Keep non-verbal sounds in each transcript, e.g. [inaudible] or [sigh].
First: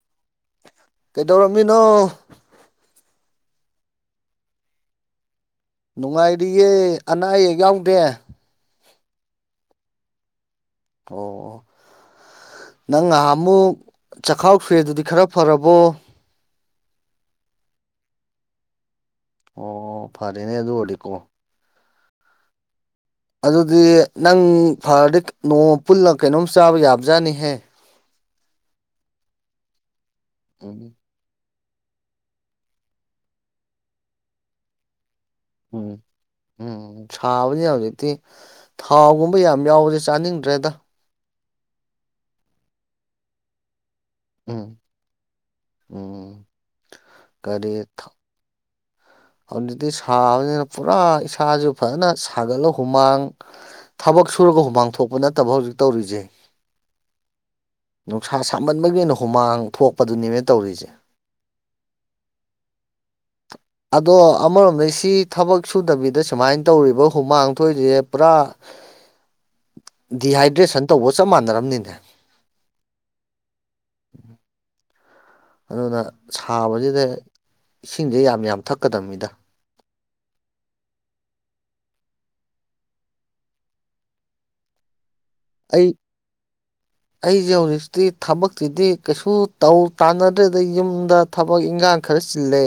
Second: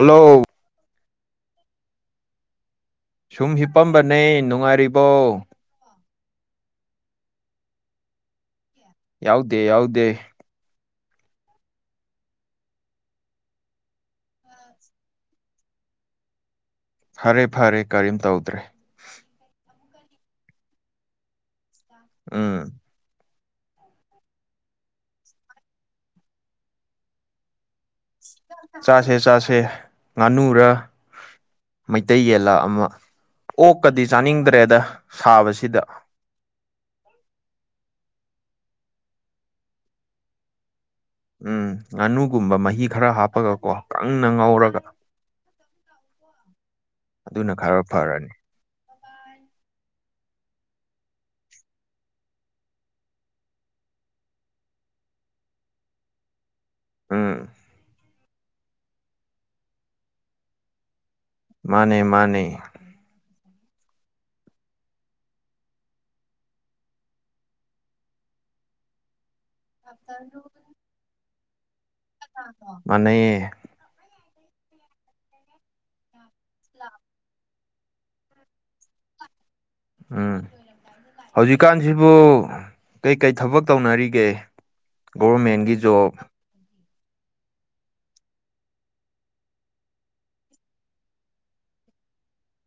hello ꯀꯩꯗꯧꯔꯝꯃꯤꯅꯣ ꯁꯨꯝ ꯍꯤꯞꯄꯝꯕꯅꯦ ꯅꯨꯡꯉꯥꯏꯔꯤꯕꯣ ꯅꯨꯡꯉꯥꯏꯔꯤꯌꯦ ꯑꯅꯥ ꯑꯌꯦꯛ ꯌꯥꯎꯗꯦ ꯌꯥꯎꯗꯦ ꯌꯥꯎꯗꯦ ꯑꯣ ꯑꯣ ꯅꯪ ꯉꯥꯍꯥꯃꯨꯛ ꯆꯈꯥꯎ ꯁꯣꯛꯑꯦꯗꯨꯗꯤ ꯈꯔ ꯐꯔꯕꯣ ꯐꯔꯦ ꯐꯔꯦ ꯀꯔꯤꯝ ꯇꯧꯗ꯭ꯔꯦ ꯑꯣ ꯐꯔꯦꯅꯦ ꯑꯗꯨ ꯑꯣꯏꯔꯗꯤꯀꯣ ꯎꯝ ꯑꯗꯨꯗꯤ ꯅꯪ ꯐꯔꯗꯤ ꯅꯣꯡꯃ ꯄꯨꯜꯂ ꯀꯩꯅꯣꯝ ꯆꯥꯕ ꯌꯥꯕꯖꯥꯠꯅꯤꯍꯦ ꯆꯥꯁꯦ ꯆꯥꯁꯦ ꯉꯥꯅꯨꯔ ꯎꯝ ꯃꯩꯇꯩ ꯌꯦꯜꯂꯥ ꯑꯃ ꯑꯣꯛꯀꯗꯤ ꯆꯥꯅꯤꯡꯗ꯭ꯔꯦꯗ ꯁꯥꯕꯁꯤ [inaudible] ꯎꯝ ꯁꯥꯕꯅꯤ ꯍꯧꯖꯤꯛꯇꯤ ꯊꯥꯎꯒꯨꯝꯕ ꯌꯥꯝ ꯌꯥꯎꯕꯁꯦ ꯆꯥꯅꯤꯡꯗ꯭ꯔꯦꯗ ꯎꯝ ꯉꯥꯅꯨꯒꯨꯝꯕ ꯃꯍꯤ ꯈꯔ ꯍꯥꯞꯄꯒꯀꯣ ꯀꯪꯅ ꯎꯝ ꯉꯥꯎꯔꯒ ꯎꯝ ꯑꯗꯨꯅ ꯀꯔꯤ ꯈꯔ ꯊꯥꯎ ꯐꯔꯅꯤ ꯍꯧꯖꯤꯛꯇꯤ ꯁꯥꯕꯅꯤꯅ ꯄꯨꯔꯥ ꯏꯁꯥꯁꯨ ꯐꯖꯅ ꯁꯥꯒꯠꯂ ꯍꯨꯃꯥꯡ ꯊꯕꯛ ꯁꯨꯔꯒ ꯍꯨꯃꯥꯡ ꯊꯣꯛꯄ ꯅꯠꯇꯕ ꯍꯧꯖꯤꯛ ꯇꯧꯔꯤꯁꯦ ꯎꯝ ꯅꯨꯡꯁꯥ ꯁꯥꯃꯟꯕꯒꯤ ꯍꯨꯃꯥꯡ ꯊꯣꯛꯄꯗꯨꯅꯦꯅꯕꯥ ꯑꯩꯅꯥ ꯇꯧꯔꯤꯁꯦ ꯃꯥꯅꯦ ꯃꯥꯅꯦ ꯑꯗꯣ ꯑꯃꯔꯣꯝꯗꯩ ꯁꯤ ꯊꯕꯛ ꯁꯨꯗꯕꯤꯗ ꯁꯨꯃꯥꯏꯅ ꯇꯧꯔꯤꯕ ꯍꯨꯃꯥꯡꯊꯣꯛꯏꯁꯦ ꯄꯨꯔꯥ [unintelligible] [inaudible] ꯗꯤꯍꯥꯏꯗ꯭ꯔꯦꯁꯟ ꯇꯧꯕ ꯆꯞ ꯃꯥꯟꯅꯔꯝꯗꯣꯏꯅꯦ ꯃꯅꯩꯌꯦ ꯑꯗꯨꯅ ꯁꯥꯕꯁꯤꯗ ꯏꯁꯤꯡꯁꯦ ꯌꯥꯝ ꯌꯥꯝ ꯊꯛꯀꯗꯕꯅꯤꯗ ꯎꯝ ꯍꯧꯖꯤꯛꯀꯥꯟꯁꯤꯕꯨ ꯀꯩꯀꯩ ꯊꯕꯛ ꯇꯧꯅꯔꯤꯒꯦ ꯒꯣꯔꯔꯃꯦꯟꯒꯤ ꯑꯩ ꯖꯣꯕ ꯑꯩꯁꯦ ꯍꯧꯖꯤꯛꯇꯤ ꯊꯕꯛꯇꯤꯗꯤ ꯀꯩꯁꯨ ꯇꯧ ꯇꯥꯟꯅꯗ꯭ꯔꯦꯗ ꯌꯨꯝꯗ ꯊꯕꯛ ꯏꯟꯈꯥꯡ ꯈꯔ ꯆꯤꯜꯂꯦ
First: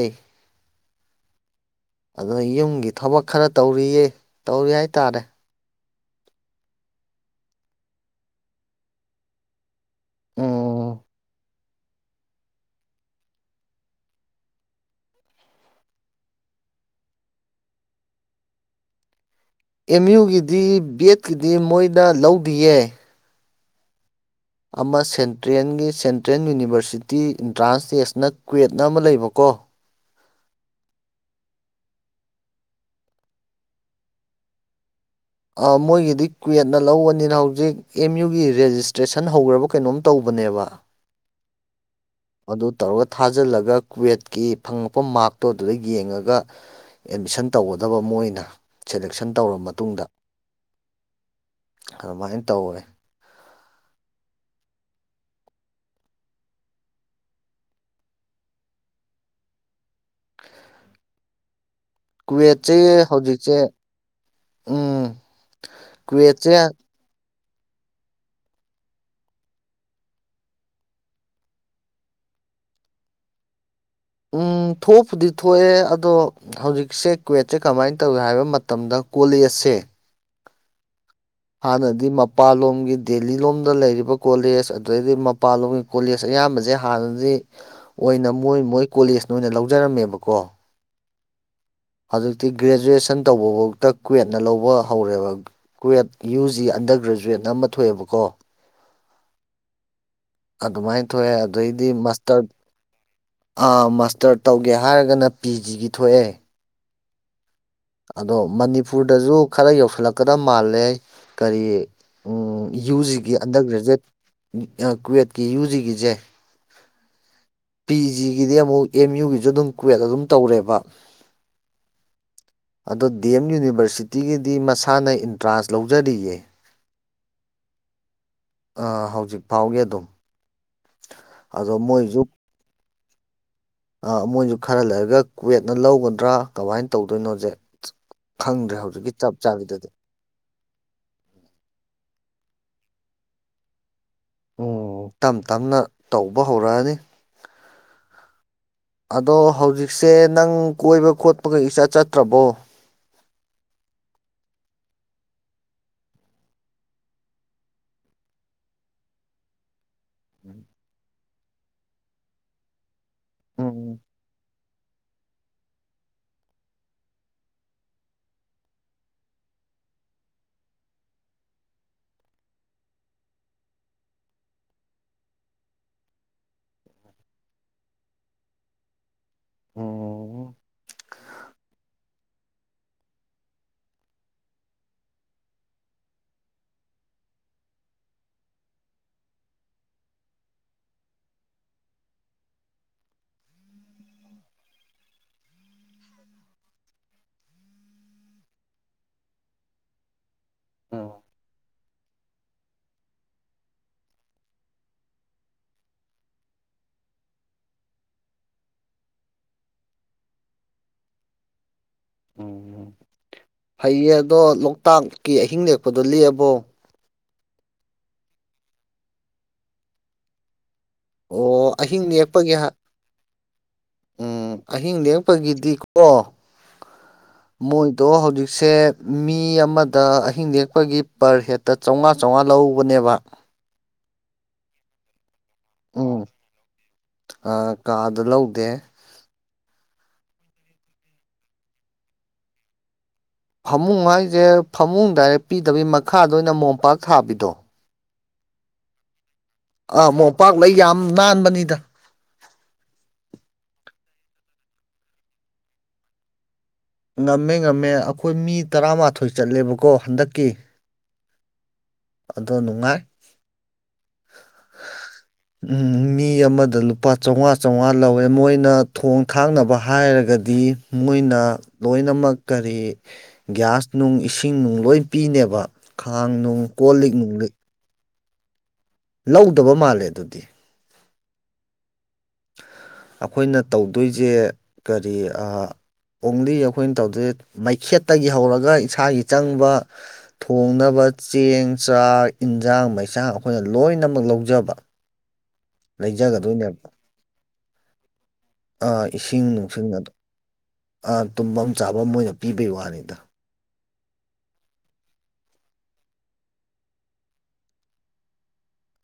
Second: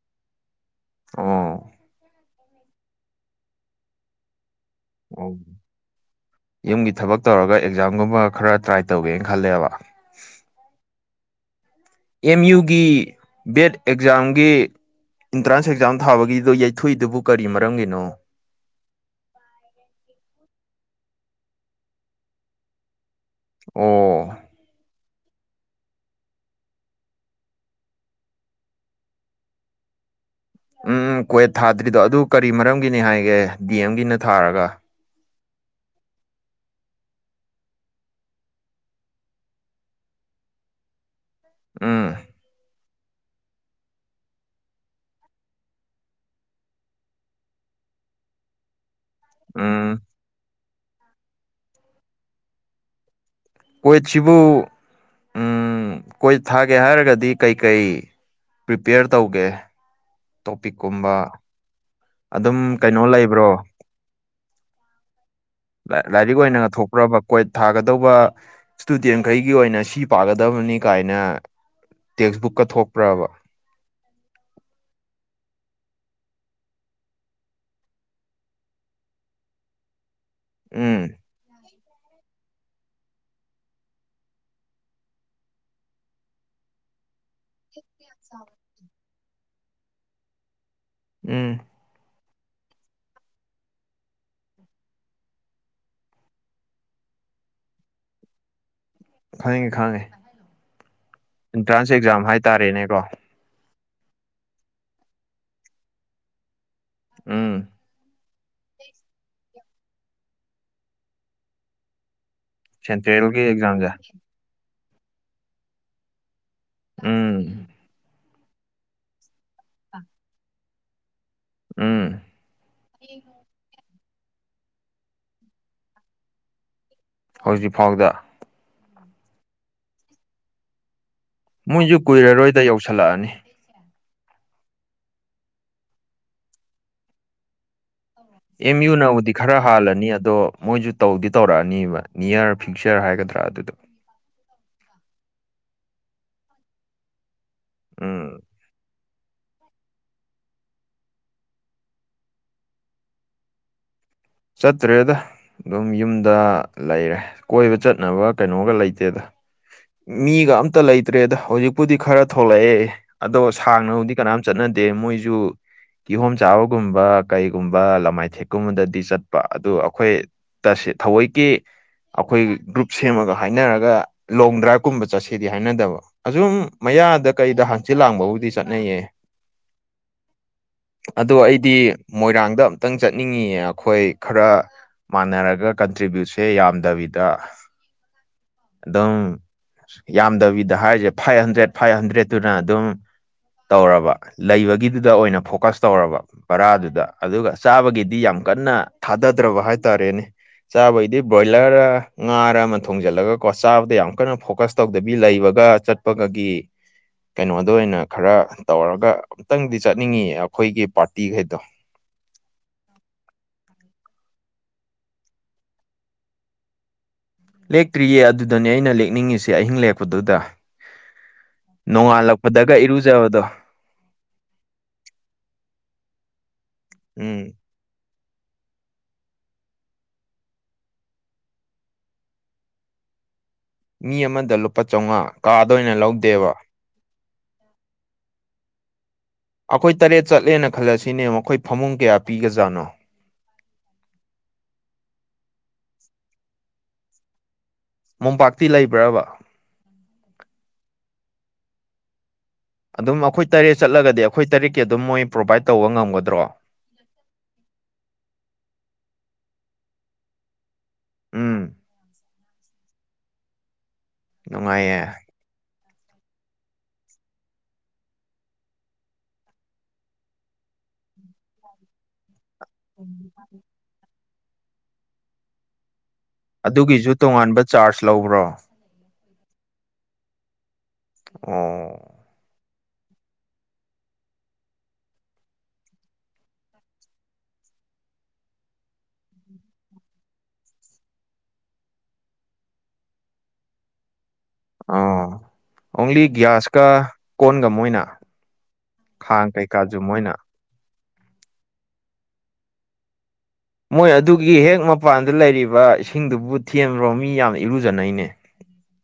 ꯑꯣ ꯑꯗ ꯌꯨꯝꯒꯤ ꯊꯕꯛ ꯈꯔ ꯇꯧꯔꯤꯌꯦ ꯇꯧꯔꯤ ꯍꯥꯏ ꯌꯨꯝꯒꯤ ꯊꯕꯛ ꯇꯧꯔꯒ ꯑꯦꯛꯖꯥꯝꯒꯨꯝꯕ ꯈꯔ ꯇ꯭ꯔꯥꯏ ꯇꯧꯒꯦꯅ ꯈꯜꯂꯦꯕ ꯎꯝ ꯑꯦꯝ ꯌꯨꯒꯤ ꯕꯦꯠ ꯑꯦꯛꯖꯥꯝꯒꯤ ꯑꯦꯟꯇ꯭ꯔꯥꯟꯁ ꯑꯦꯛꯖꯥꯝ ꯊꯥꯕꯒꯤꯗꯣ ꯌꯩꯊꯣꯛꯏꯗꯨꯕꯨ ꯀꯔꯤ ꯃꯔꯝꯒꯤꯅꯣ ꯑꯦꯝ ꯌꯨꯒꯤꯗꯤ ꯕꯦꯠꯀꯤꯗꯤ ꯃꯣꯏꯗ ꯂꯧꯗꯤꯌꯦ ꯑꯣ ꯑꯃ ꯁꯦꯟꯇ꯭ꯔꯦꯟꯒꯤ ꯁꯦꯟꯇ꯭ꯔꯦꯟ ꯌꯨꯅꯤꯚꯔꯁꯤꯇꯤ ꯑꯦꯟꯇ꯭ꯔꯥꯟꯁ ꯇꯦꯁꯅ ꯀ꯭ꯋꯦꯠꯅ ꯑꯃ ꯂꯩꯕꯀꯣ ꯎꯝ ꯀ꯭ꯋꯦꯠ ꯊꯥꯗ꯭ꯔꯤꯗꯣ ꯑꯗꯨ ꯀꯔꯤ ꯃꯔꯝꯒꯤꯅꯤ ꯍꯥꯏꯒꯦ ꯗꯤ ꯑꯦꯝꯒꯤꯅ ꯊꯥꯔꯒ ꯃꯣꯏꯒꯤꯗꯤ ꯀ꯭ꯋꯦꯠꯅ ꯂꯧꯕꯅꯤꯅ ꯍꯧꯖꯤꯛ ꯑꯦꯝ ꯌꯨꯒꯤ ꯔꯦꯖꯤꯁꯇ꯭ꯔꯦꯁꯟ ꯍꯧꯈ꯭ꯔꯕ ꯀꯩꯅꯣꯝ ꯇꯧꯕꯅꯦꯕ ꯎꯝ ꯑꯗꯨ ꯇꯧꯔꯒ ꯊꯥꯖꯤꯜꯂꯒ ꯀ꯭ꯋꯦꯠꯀꯤ ꯐꯪꯉꯛꯄ ꯃꯥꯔꯛꯇꯣ ꯑꯗꯨꯗ ꯌꯦꯡꯉꯒ ꯑꯦꯠꯃꯤꯁꯟ ꯇꯧꯒꯗꯕ ꯃꫭꯏꯅ ꯁꯦꯂꯦꯛꯁꯟ ꯇꯧꯔꯕ ꯎꯝ ꯃꯇꯨꯡꯗ ꯑꯗꯨꯃꯥꯏꯅ ꯇꯧꯋꯦ ꯑꯣꯏꯣꯏꯠꯁꯤꯕꯨ ꯎꯝ ꯀꯣꯏꯠ ꯊꯥꯒꯦ ꯍꯥꯏꯔꯒꯗꯤ ꯀꯩꯀꯩ ꯄ꯭ꯔꯤꯄꯦꯌꯔ ꯇꯧꯒꯦ ꯇꯣꯄꯤꯛꯀꯨꯝꯕ ꯑꯗꯨꯝ ꯀꯨꯋꯦꯠꯁꯦ ꯀꯩꯅꯣ ꯂꯩꯕ꯭ꯔꯣ ꯍꯧꯖꯤꯛꯁꯦ ꯎꯝ ꯂꯥꯏꯔꯤꯛ ꯑꯣꯏꯅꯒ ꯀ꯭ꯋꯦꯠꯁꯦ ꯊꯣꯛꯄꯔꯣ ꯀꯣꯏꯠ ꯊꯥꯒꯗꯧꯕ ꯏꯁꯇꯨꯗꯦꯟꯈꯩꯒꯤ ꯑꯣꯏꯅ ꯁꯤ ꯄꯥꯒꯗꯕꯅꯤ ꯀꯥꯏꯅ ꯇꯦꯛꯁꯕꯨꯛꯀ ꯊꯣꯛꯄ꯭ꯔꯕ ꯎꯝ ꯊꯣꯛꯄꯨꯗꯤ ꯊꯣꯛꯑꯦ ꯑꯗꯣ ꯍꯧꯖꯤꯛꯁꯦ ꯀ꯭ꯋꯦꯠꯁꯦ ꯀꯃꯥꯏꯅ ꯇꯧꯏ ꯍꯥꯏꯕ ꯃꯇꯝꯗ ꯀꯣꯂꯦꯖꯁꯦ ꯎꯝ ꯑꯗꯗꯤ ꯃꯄꯥꯟ ꯂꯣꯝꯒꯤ ꯗꯦꯜꯂꯤ ꯂꯣꯝꯗ ꯂꯩꯔꯤꯕ ꯀꯣꯂꯦꯖ ꯑꯗꯒꯤ ꯃꯄꯥꯟ ꯂꯣꯝꯒꯤ ꯀꯣꯂꯦꯖ ꯑꯌꯥꯝꯕꯁꯦ ꯍꯥꯟꯅꯗꯤ [inaudible] ꯑꯣꯏꯅ ꯃꯣꯏ ꯃꯣꯏ ꯀꯣꯂꯦꯖꯅ ꯑꯣꯏꯅ ꯂꯧꯖꯔꯝꯃꯦꯕꯀꯣ ꯎꯝ ꯍꯧꯖꯤꯛꯇꯤ ꯒ꯭ꯔꯦꯖꯨꯑꯦꯁꯟ ꯇꯧꯕꯐꯥꯎꯗ ꯀ꯭ꯋꯦꯠꯅ ꯂꯧꯕ ꯍꯧꯔꯦꯕ ꯀ꯭ꯨꯋꯦꯠ ꯌꯨ ꯖꯤ ꯑꯟꯗꯔ ꯒ꯭ꯔꯦꯖꯨꯋꯦꯠꯅ ꯑꯃ ꯊꯣꯛꯑꯦꯕꯀꯣ ꯈꯪꯉꯦ ꯈꯪꯉꯦ ꯑꯗꯨꯃꯥꯏ ꯊꯣꯛꯑꯦ ꯑꯗꯩꯗꯤ ꯑꯦꯟꯇ꯭ꯔꯥꯟꯁ ꯑꯦꯛꯖꯥꯝ ꯃꯁꯇꯔꯠ ꯍꯥꯏꯇꯥꯔꯦꯅꯦꯀꯣ ꯑ ꯃꯥꯁꯇꯔ ꯇꯧꯒꯦ ꯍꯥꯏꯔꯒꯅ ꯄꯤ ꯖꯤꯒꯤ ꯊꯣꯛꯑꯦ ꯎꯝ ꯑꯗꯣ ꯃꯅꯤꯄꯨꯔꯗꯁꯨ ꯈꯔ ꯌꯧꯁꯤꯜꯂꯛꯀꯗ ꯃꯥꯜꯂꯦ ꯀꯔꯤ ꯌꯨ ꯖꯤꯒꯤ ꯁꯦꯟꯇ꯭ꯔꯦꯜꯒꯤ ꯑꯟꯗꯔ ꯑꯦꯛꯖꯥꯝꯁꯦ ꯒ꯭ꯔꯦꯖꯨꯋꯦꯠ ꯀꯨꯋꯦꯠꯀꯤ ꯌꯨ ꯖꯤꯒꯤꯁꯦ ꯎꯝ ꯄꯤ ꯖꯤꯒꯤꯗꯤ ꯑꯃꯨꯛ ꯑꯦꯝ ꯌꯨꯒꯤꯁꯨ ꯑꯗꯨꯝ ꯀꯨꯋꯦꯠ ꯑꯗꯨꯝ ꯇꯧꯔꯦꯕ ꯎꯝ ꯑꯗꯣ ꯗꯤ ꯑꯦꯝ ꯌꯨꯅꯤꯕꯔꯁꯤꯇꯤꯒꯤꯗꯤ ꯃꯁꯥꯅ ꯏꯟꯇ꯭ꯔꯥꯟꯁ ꯂꯧꯖꯔꯤꯌꯦ ꯍꯧꯖꯤꯛ ꯐꯥꯎꯗ ꯍꯧꯖꯤꯛ ꯐꯥꯎꯒꯤ ꯑꯗꯨꯝ ꯑꯗꯣ ꯃꯣꯏꯁꯨ ꯀꯨꯏꯔꯔꯣꯏꯗ ꯌꯧꯁꯤꯜꯂꯛꯑꯅꯤ ꯑ ꯃꯣꯏꯁꯨ ꯈꯔ ꯂꯩꯔꯒ ꯀ꯭ꯋꯦꯠꯅ ꯂꯧꯒꯗ꯭ꯔꯥ ꯀꯃꯥꯏꯅ ꯇꯧꯗꯣꯏꯅꯣꯁꯦ ꯈꯪꯗ꯭ꯔꯦ ꯑꯦꯝ ꯍꯧꯖꯤꯛꯀꯤ ꯌꯨꯅꯕꯨꯗꯤ ꯆꯞ ꯈꯔ ꯆꯥꯕꯤꯗꯗꯤ ꯍꯥꯜꯂꯅꯤ ꯑꯗꯣ ꯃꯣꯏꯁꯨ ꯇꯧꯗꯤ ꯇꯧꯔꯛꯑꯅꯦꯕ ꯅꯤꯌꯔ ꯐ꯭ꯌꯨꯆꯔ ꯍꯥꯏꯒꯗ꯭ꯔꯥ ꯑꯗꯨꯗꯣ ꯎ ꯝꯇꯞ ꯇꯞꯅ ꯇꯧꯕ ꯍꯧꯔꯛꯑꯅꯤ ꯎꯝ ꯑꯗꯣ ꯍꯧꯖꯤꯛꯁꯦ ꯅꯪ ꯀꯣꯏꯕ ꯈꯣꯠꯄꯒ ꯏꯆꯠ ꯆꯠꯇ꯭ꯔꯕꯣ ꯆꯠꯇ꯭ꯔꯦꯗ ꯑꯗꯨꯝ ꯌꯨꯝꯗ ꯂꯩꯔꯦ ꯀꯣꯏꯕ ꯆꯠꯅꯕ ꯀꯩꯅꯣꯒ ꯂꯩꯇꯦꯗ ꯃꯤꯒ ꯑꯝꯇ ꯂꯩꯇ꯭ꯔꯦꯗ ꯍꯧꯖꯤꯛꯄꯨꯗꯤ ꯈꯔ ꯊꯣꯛꯂꯛꯑꯦ ꯑꯗꯣ ꯎꯝ ꯁꯥꯡꯅꯕꯨꯗꯤ ꯀꯅꯥꯝ ꯆꯠꯅꯗꯦ ꯑ ꯗꯦ ꯃꯣꯏꯁꯨ ꯀꯤꯍꯣꯝ ꯆꯥꯕꯒꯨꯝꯕ ꯀꯩꯒꯨꯝꯕ ꯂꯃꯥꯏꯊꯦꯛꯀꯨꯝꯕꯗꯗꯤ ꯆꯠ ꯑꯗꯨ ꯑꯩꯈꯣꯏ ꯇꯁ ꯊꯑꯣꯏꯒꯤ ꯑꯩꯈꯣꯏ ꯒ꯭ꯔꯨꯞ ꯁꯦꯝꯃꯒ ꯍꯥꯏꯅꯔꯒ ꯂꯣꯡ ꯗ꯭ꯔꯥꯏꯚ ꯀꯨꯝꯕ ꯆꯠꯁꯦꯗꯤ ꯍꯥꯏꯅꯗꯕ ꯑꯁꯨꯝ ꯃꯌꯥꯗ ꯀꯩꯗ ꯍꯥꯡꯆꯤꯜ ꯂꯥꯡꯕꯕꯨꯗꯤ ꯆꯠꯅꯩꯌꯦ ꯎꯝ ꯑꯗꯣ ꯑꯩꯗꯤ ꯃꯣꯏꯔꯥꯡꯗ ꯑꯝꯇꯪ ꯆꯠꯅꯤꯡꯉꯤꯑ ꯑꯩꯈꯣꯏ ꯈꯔ ꯃꯥꯟꯅꯔꯒ ꯀꯟꯇ꯭ꯔꯤꯕ꯭ꯌꯨꯠꯁꯦ ꯌꯥꯝꯗꯕꯤꯗ ꯗꯨꯝ ꯌꯥꯝꯗꯕꯤꯗ ꯍꯥꯏꯔꯤꯁꯦ ꯐꯥꯏꯚ ꯍꯟꯗ꯭ꯔꯦꯠ ꯐꯥꯏꯚ ꯍꯟꯗ꯭ꯔꯦꯠꯇꯨꯅ ꯑꯗꯨꯝ ꯇꯧꯔꯕ ꯂꯩꯕꯒꯤꯗꯨꯗ ꯑꯣꯏꯅ ꯐꯣꯀꯁ ꯇꯧꯔꯕ ꯕꯔꯥꯗꯨꯗ ꯑꯗꯨꯒ ꯆꯥꯕꯒꯤꯗꯤ ꯌꯥꯝ ꯀꯟꯅ ꯊꯥꯗꯗ꯭ꯔꯕ ꯍꯥꯏꯇꯥꯔꯦꯅꯦ ꯎꯝ ꯆꯥꯕꯩꯗꯤ ꯕ꯭ꯔꯣꯏꯂꯔ ꯉꯥꯔ ꯑꯃ ꯊꯣꯡꯖꯤꯜꯂꯒ ꯀꯣ ꯆꯥꯕꯗ ꯌꯥꯝ ꯀꯟꯅ ꯐꯣꯀꯁ ꯇꯧꯗꯕꯤ ꯂꯩꯕꯒ ꯆꯠꯄꯒꯒꯤ ꯀꯩꯅꯣꯗ ꯑꯣꯏꯅ ꯈꯔ ꯇꯧꯔꯒ ꯑꯝꯛꯇꯪꯗꯤ ꯆꯠꯅꯤꯡꯉ ꯑꯩꯈꯣꯏꯒꯤ ꯄꯥꯔꯇꯤꯈꯩꯗꯣ ꯎꯝ ꯐꯩꯌꯦ ꯑꯗꯣ ꯂꯣꯛꯇꯥꯛꯀꯤ ꯑꯍꯤꯡ ꯂꯦꯛꯄꯗꯣ ꯂꯦꯛꯑꯕꯣ ꯂꯦꯛꯇ꯭ꯔꯤꯌꯦ ꯑꯗꯨꯗꯅꯦ ꯑꯩꯅ ꯂꯦꯛꯅꯤꯡꯉꯤꯁꯦ ꯑꯍꯤꯡ ꯂꯦꯛꯄꯗꯨꯗ ꯑꯣ ꯑꯍꯤꯡ ꯂꯦꯛꯄꯒꯤ ꯅꯣꯡꯉꯥꯜꯂꯛꯄꯗꯒ ꯏꯔꯨꯖꯕꯗꯣ ꯎꯝ ꯑꯍꯤꯡ ꯅꯦꯛꯄꯒꯤꯗꯤꯀꯣ ꯎꯝ ꯃꯣꯏꯗꯣ ꯍꯧꯖꯤꯛꯁꯦ ꯃꯤ ꯑꯃꯗ ꯑꯍꯤꯡ ꯅꯦꯛꯄꯒꯤ ꯄꯔ ꯍꯦꯠ ꯇ ꯆꯧꯉꯥ ꯆꯧꯉꯥ ꯂꯧꯕꯅꯦꯕ ꯃꯤ ꯑꯃꯗ ꯂꯨꯄꯥ ꯆꯧꯉꯥ ꯀꯥꯗ ꯑꯣꯏꯅ ꯂꯧꯗꯦꯕ ꯑꯥ ꯀꯥꯗꯣ ꯂꯧꯗꯦ ꯑꯩꯈꯣꯏ ꯇꯔꯦꯠ ꯆꯠꯂꯦꯅ ꯈꯜꯂꯁꯤꯅꯦ ꯃꯈꯣꯏ ꯐꯃꯨꯡ ꯀꯌꯥ ꯄꯤꯒꯖꯥꯠꯅꯣ ꯐꯃꯨꯡ ꯍꯥꯏꯁꯦ ꯐꯃꯨꯡ ꯗꯥꯏꯔꯦꯛ ꯄꯤꯗꯕꯩ ꯃꯈꯥꯗ ꯑꯣꯏꯅ ꯃꯣꯝꯄꯥꯛ ꯊꯥꯕꯤꯗꯣ ꯃꯣꯝꯄꯥꯛꯇꯤ ꯂꯩꯕ꯭ꯔꯥꯕ ꯑꯥ ꯃꯣꯝꯄꯥꯛꯂꯩ ꯌꯥꯝ ꯅꯥꯟꯕꯅꯤꯗ ꯑꯗꯨꯝ ꯑꯩꯈꯣꯏ ꯇꯔꯦꯠ ꯆꯠꯂꯒꯗꯤ ꯑꯩꯈꯣꯏ ꯇꯔꯦꯠꯀꯤ ꯑꯗꯨꯝ ꯃꯣꯏ ꯄ꯭ꯔꯣꯕꯥꯏꯠ ꯇꯧꯕ ꯉꯝꯒꯗ꯭ꯔꯣ ꯉꯝꯃꯦ ꯉꯝꯃꯦ ꯑꯩꯈꯣꯏ ꯃꯤ ꯇꯔꯥꯃꯥꯊꯣꯏ ꯆꯠꯂꯦꯕꯀꯣ ꯍꯟꯗꯛꯀꯤ ꯎꯝ ꯑꯗꯣ ꯅꯨꯡꯉꯥꯏ ꯅꯨꯡꯉꯥꯏꯌꯦ ꯎꯝ ꯃꯤ ꯑꯃꯗ ꯂꯨꯄꯥ ꯆꯧꯉꯥ ꯆꯧꯉꯥ ꯂꯧꯋꯦ ꯃꯣꯏꯅ ꯊꯣꯡ ꯈꯥꯡꯅꯕ ꯍꯥꯏꯔꯒꯗꯤ ꯃꯣꯏꯅ ꯂꯣꯏꯅꯃꯛ ꯀꯔꯤ ꯒ꯭ꯌꯥꯁ ꯅꯨꯡ ꯏꯁꯤꯡ ꯅꯨꯡ ꯂꯣꯏ ꯄꯤꯅꯦꯕ ꯈꯥꯡ ꯅꯨꯡ ꯀꯣꯜ ꯑꯗꯨꯒꯤꯁꯨ ꯂꯤꯛ ꯅꯨꯡ ꯇꯣꯉꯥꯟꯕ ꯆꯥꯔꯖ ꯂꯧꯕ꯭ꯔꯣ ꯂꯧꯗꯕ ꯃꯥꯜꯂꯦ ꯑꯗꯨꯗꯤ ꯑꫭ ꯑꯩꯈꯣꯏꯅ ꯇꯧꯗꯣꯏꯖꯦ ꯀꯔꯤ ꯑꯥ ꯑꯣꯡꯂꯤ ꯑꯩꯈꯣꯏꯅ ꯇꯧꯗꯦ ꯃꯩꯈꯦꯠꯇꯒꯤ ꯍꯧꯔꯒ ꯏꯁꯥꯒꯤ ꯆꯪꯕ ꯊꯣꯡꯅꯕ ꯆꯦꯡ ꯆꯥꯛ ꯌꯦꯟꯁꯥꯡ ꯃꯩꯁꯥꯡ ꯑꯩꯈꯣꯏꯅ ꯂꯣꯏꯅꯃꯛ ꯂꯧꯖꯕ ꯑꯥ ꯑꯣꯡꯂꯤ ꯒ꯭ꯌꯥꯁꯀ ꯂꯩꯖꯒꯗꯣꯏꯅꯦꯕ ꯀꯣꯟꯒ ꯃꯣꯏꯅ ꯑ ꯈꯥꯡ ꯀꯩꯀꯥꯖꯨ ꯃꯣꯏꯅ ꯑꯥ ꯇꯨꯝꯕꯝ ꯆꯥꯕꯝ ꯃꯣꯏꯅ ꯄꯤꯕꯩ ꯋꯥꯅꯤꯗ ꯃꯣꯏ ꯑꯗꯨꯒꯤ ꯍꯦꯛ ꯃꯄꯥꯟꯗ ꯂꯩꯔꯤꯕ ꯏꯁꯤꯡꯗꯨꯕꯨ ꯊꯦꯟꯕ꯭ꯔꯣ ꯃꯤ ꯌꯥꯝꯅ ꯏꯔꯨꯖꯅꯩꯅꯦ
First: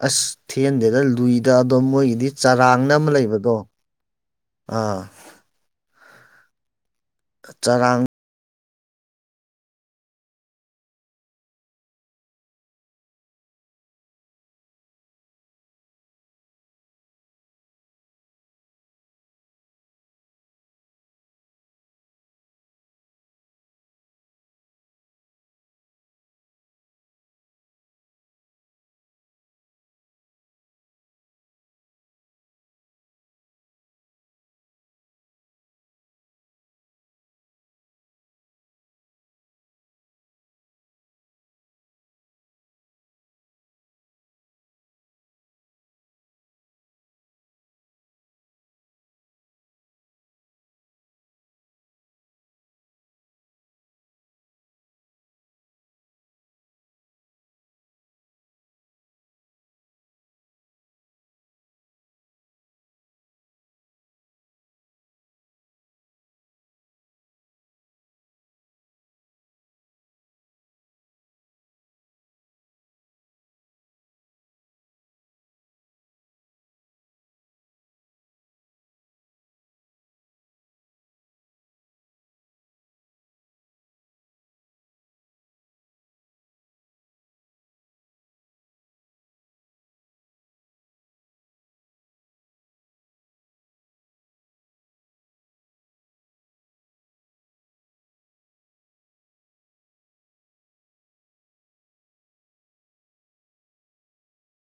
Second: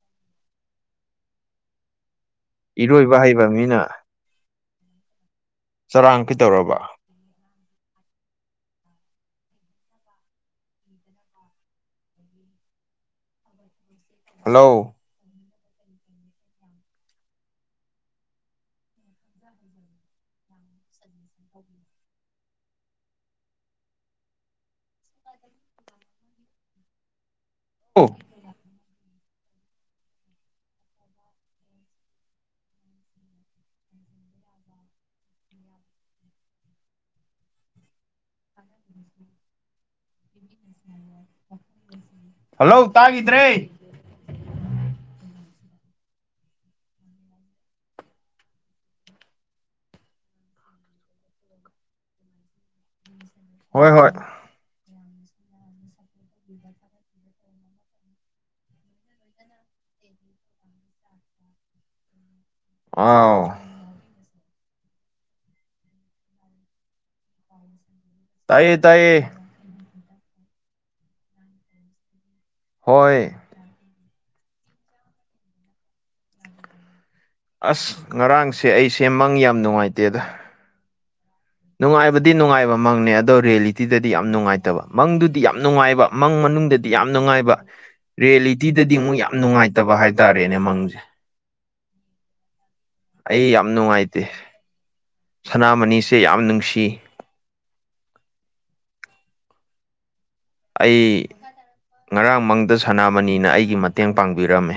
ꯑꯁ ꯊꯦꯟꯗꯦꯗ ꯂꯨꯏꯗ ꯑꯗꯣ ꯃꯣꯏꯒꯤꯗꯤ ꯆꯔꯥꯡꯅ ꯑꯃ ꯏꯔꯣꯏꯕ ꯍꯩꯕ ꯂꯩꯕꯗꯣ ꯃꯤꯅ ꯑꯥ ꯆꯔꯥꯡ ꯀꯤꯇꯧꯔꯕ ꯆꯔꯥꯡ ꯗꯅ [inaudible] [inaudible] ꯑꯁꯤ [inaudible] ꯍꯂꯣ [inaudible] [inaudible] [unintelligible] [inaudible] ꯑꯣ [unintelligible] ꯍꯜꯂꯣ ꯇꯥꯒꯤꯗ꯭ꯔꯦ ꯍꯣꯏ ꯍꯣꯏ ꯑꯥꯎ [unintelligible] ꯇꯥꯏꯌꯦ ꯇꯥꯏꯌꯦ ꯍꯣꯏ ꯑꯁ ꯉꯔꯥꯡꯁꯦ ꯑꯩꯁꯦ ꯃꯪ ꯌꯥꯝ ꯅꯨꯡꯉꯥꯏꯇꯦꯗ ꯅꯨꯡꯉꯥꯏꯕꯗꯤ ꯅꯨꯡꯉꯥꯏꯕ ꯃꯪꯅꯦ ꯑꯗꯣ ꯔꯤꯌꯦꯂꯤꯇꯤꯗꯗꯤ ꯌꯥꯝ ꯅꯨꯡꯉꯥꯏꯇꯕ ꯃꯪꯗꯨꯗꯤ ꯌꯥꯝ ꯅꯨꯡꯉꯥꯏꯕ ꯃꯪ ꯃꯅꯨꯡꯗꯗꯤ ꯌꯥꯝ ꯅꯨꯡꯉꯥꯏꯕ ꯔꯤꯌꯦꯂꯤꯇꯤꯗꯗꯤ ꯑꯃꯨꯛ ꯌꯥꯝ ꯅꯨꯡꯉꯥꯏꯇꯕ ꯍꯥꯏꯇꯥꯔꯦꯅꯦ ꯃꯪꯖꯦ ꯑꯩ ꯌꯥꯝ ꯅꯨꯡꯉꯥꯏꯇꯦ ꯁꯅꯥꯃꯅꯤꯁꯦ ꯌꯥꯝ ꯅꯨꯡꯁꯤ ꯑꯩ ꯉꯔꯥꯡ ꯃꯪꯗ ꯁꯅꯥꯃꯅꯤꯅ ꯑꯩꯒꯤ ꯃꯇꯦꯡ ꯄꯥꯡꯕꯤꯔꯝꯃꯦ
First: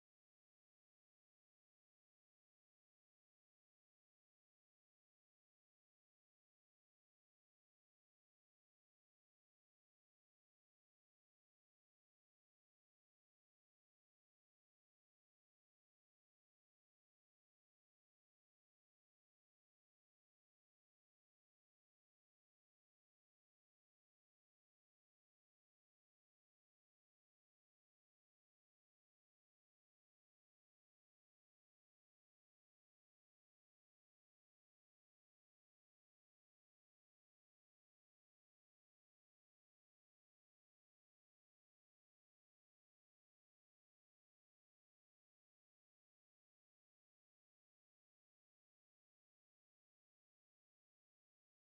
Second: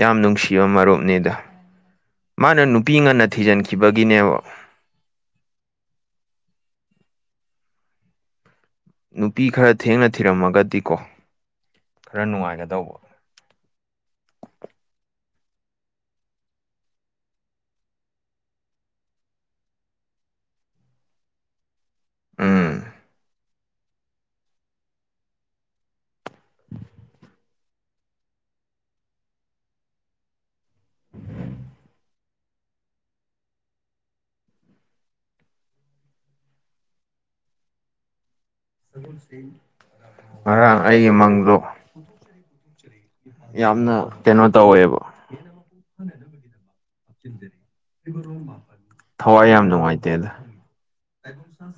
ꯌꯥꯝ ꯅꯨꯡꯁꯤꯕ ꯃꯔꯨꯞꯅꯦꯗ ꯃꯥꯅ ꯅꯨꯄꯤ ꯉꯟꯅ ꯊꯤꯖꯤꯟꯈꯤꯕꯒꯤꯅꯦꯕ ꯅꯨꯄꯤ ꯈꯔ ꯊꯦꯡꯅ ꯊꯤꯔꯝꯃꯒꯗꯤꯀꯣ ꯈꯔ ꯅꯨꯡꯉꯥꯏꯒꯗꯧꯕ ꯎꯝ ꯉꯔꯥꯡ ꯑꯩꯒꯤ ꯃꯪꯗꯣ ꯌꯥꯝꯅ ꯀꯩꯅꯣ ꯇꯧꯋꯦꯕ ꯊꯋꯥꯏ ꯌꯥꯝ ꯅꯨꯡꯉꯥꯏꯇꯦ ꯗ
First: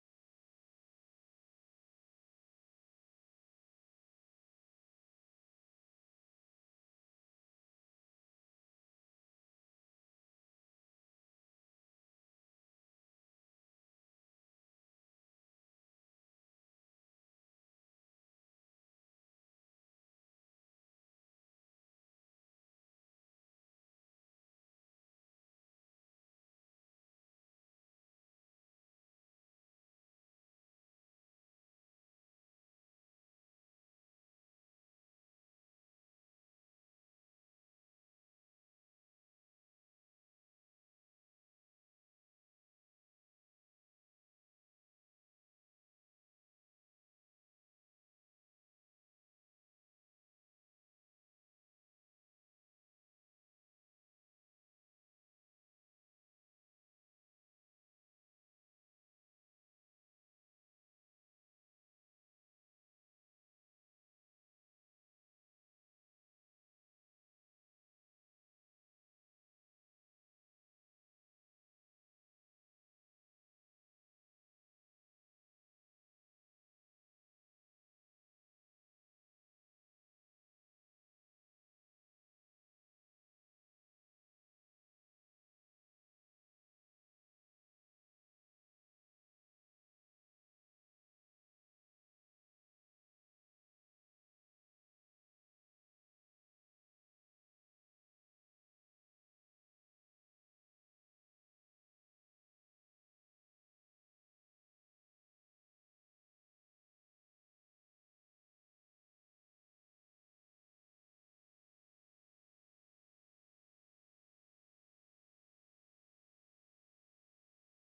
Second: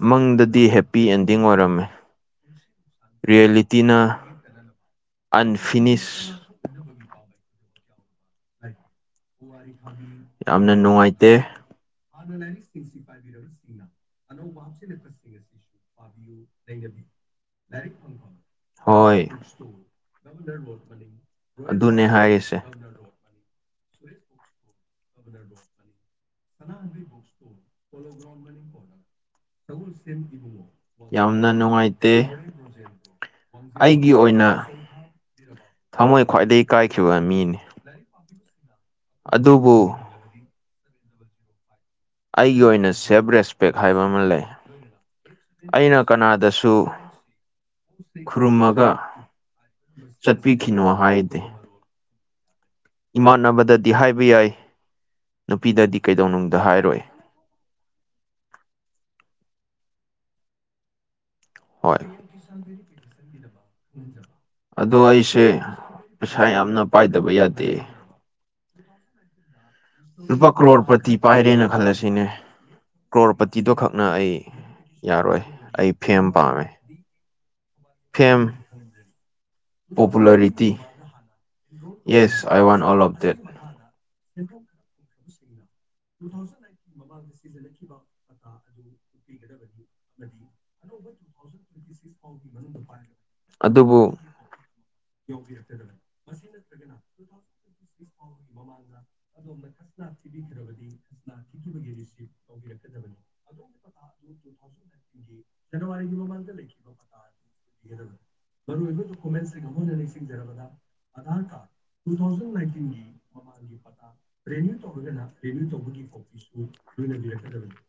ꯃꯪꯗꯗꯤ ꯍꯦꯞꯄꯤ ꯑꯦꯟꯗꯤꯡ ꯑꯣꯏꯔꯝꯃꯦ ꯔꯦꯌꯦꯂꯤꯇꯤꯅ ꯑꯟꯐꯤꯅꯤꯁ ꯌꯥꯝꯅ ꯅꯨꯡꯉꯥꯏꯇꯦ [unintelligible] ꯍꯣꯏ ꯑꯗꯨꯅꯦ ꯍꯥꯏꯔꯤꯁꯦ [unintelligible] ꯌꯥꯝꯅ ꯅꯨꯡꯉꯥꯏꯇꯦ ꯑꯩꯒꯤ ꯑꯣꯏꯅ ꯊꯃꯣꯏ ꯈ꯭ꯋꯥꯏꯗꯒꯤ ꯀꯥꯏꯈꯤꯕ ꯃꯤꯅꯦ ꯑꯗꯨꯕꯨ ꯑꯩꯒꯤ ꯑꯣꯏꯅ ꯁꯦꯜꯞ ꯔꯦꯁꯄꯦꯛ ꯍꯥꯏꯕ ꯑꯃ ꯂꯩ ꯑꯩꯅ ꯀꯅꯥꯗꯁꯨ ꯈꯨꯔꯨꯝꯃꯒ ꯆꯠꯄꯤꯈꯤꯅꯣ ꯍꯥꯏꯗꯦ ꯏꯃꯥꯟꯅꯕꯗꯗꯤ ꯍꯥꯏꯕ ꯌꯥꯏ ꯅꯨꯄꯤꯗꯗꯤ ꯀꯩꯗꯧꯅꯨꯡꯗ ꯍꯥꯏꯔꯣꯏ ꯍꯣꯏ ꯑꯗꯣ ꯑꯩꯁꯦ ꯄꯩꯁꯥ ꯌꯥꯝꯅ ꯄꯥꯏꯗꯕ ꯌꯥꯗꯦ ꯂꯨꯄꯥ ꯀ꯭ꯔꯣꯔ ꯄꯇꯤ ꯄꯥꯏꯔꯦꯅ ꯈꯜꯂꯁꯤꯅꯦ ꯀ꯭ꯔꯣꯔꯄꯇꯤꯗꯣ ꯈꯛꯅ ꯑꯩ ꯌꯥꯔꯣꯏ ꯑꯩ ꯐꯦꯝ ꯄꯥꯝꯃꯦ fame popularity yes I want all of date [unintelligible] [unintelligible] [unintelligible] ꯑꯗꯨꯕꯨ [unintelligible] [unintelligible] [unintelligible] [unintelligible] [unintelligible] [unintelligible]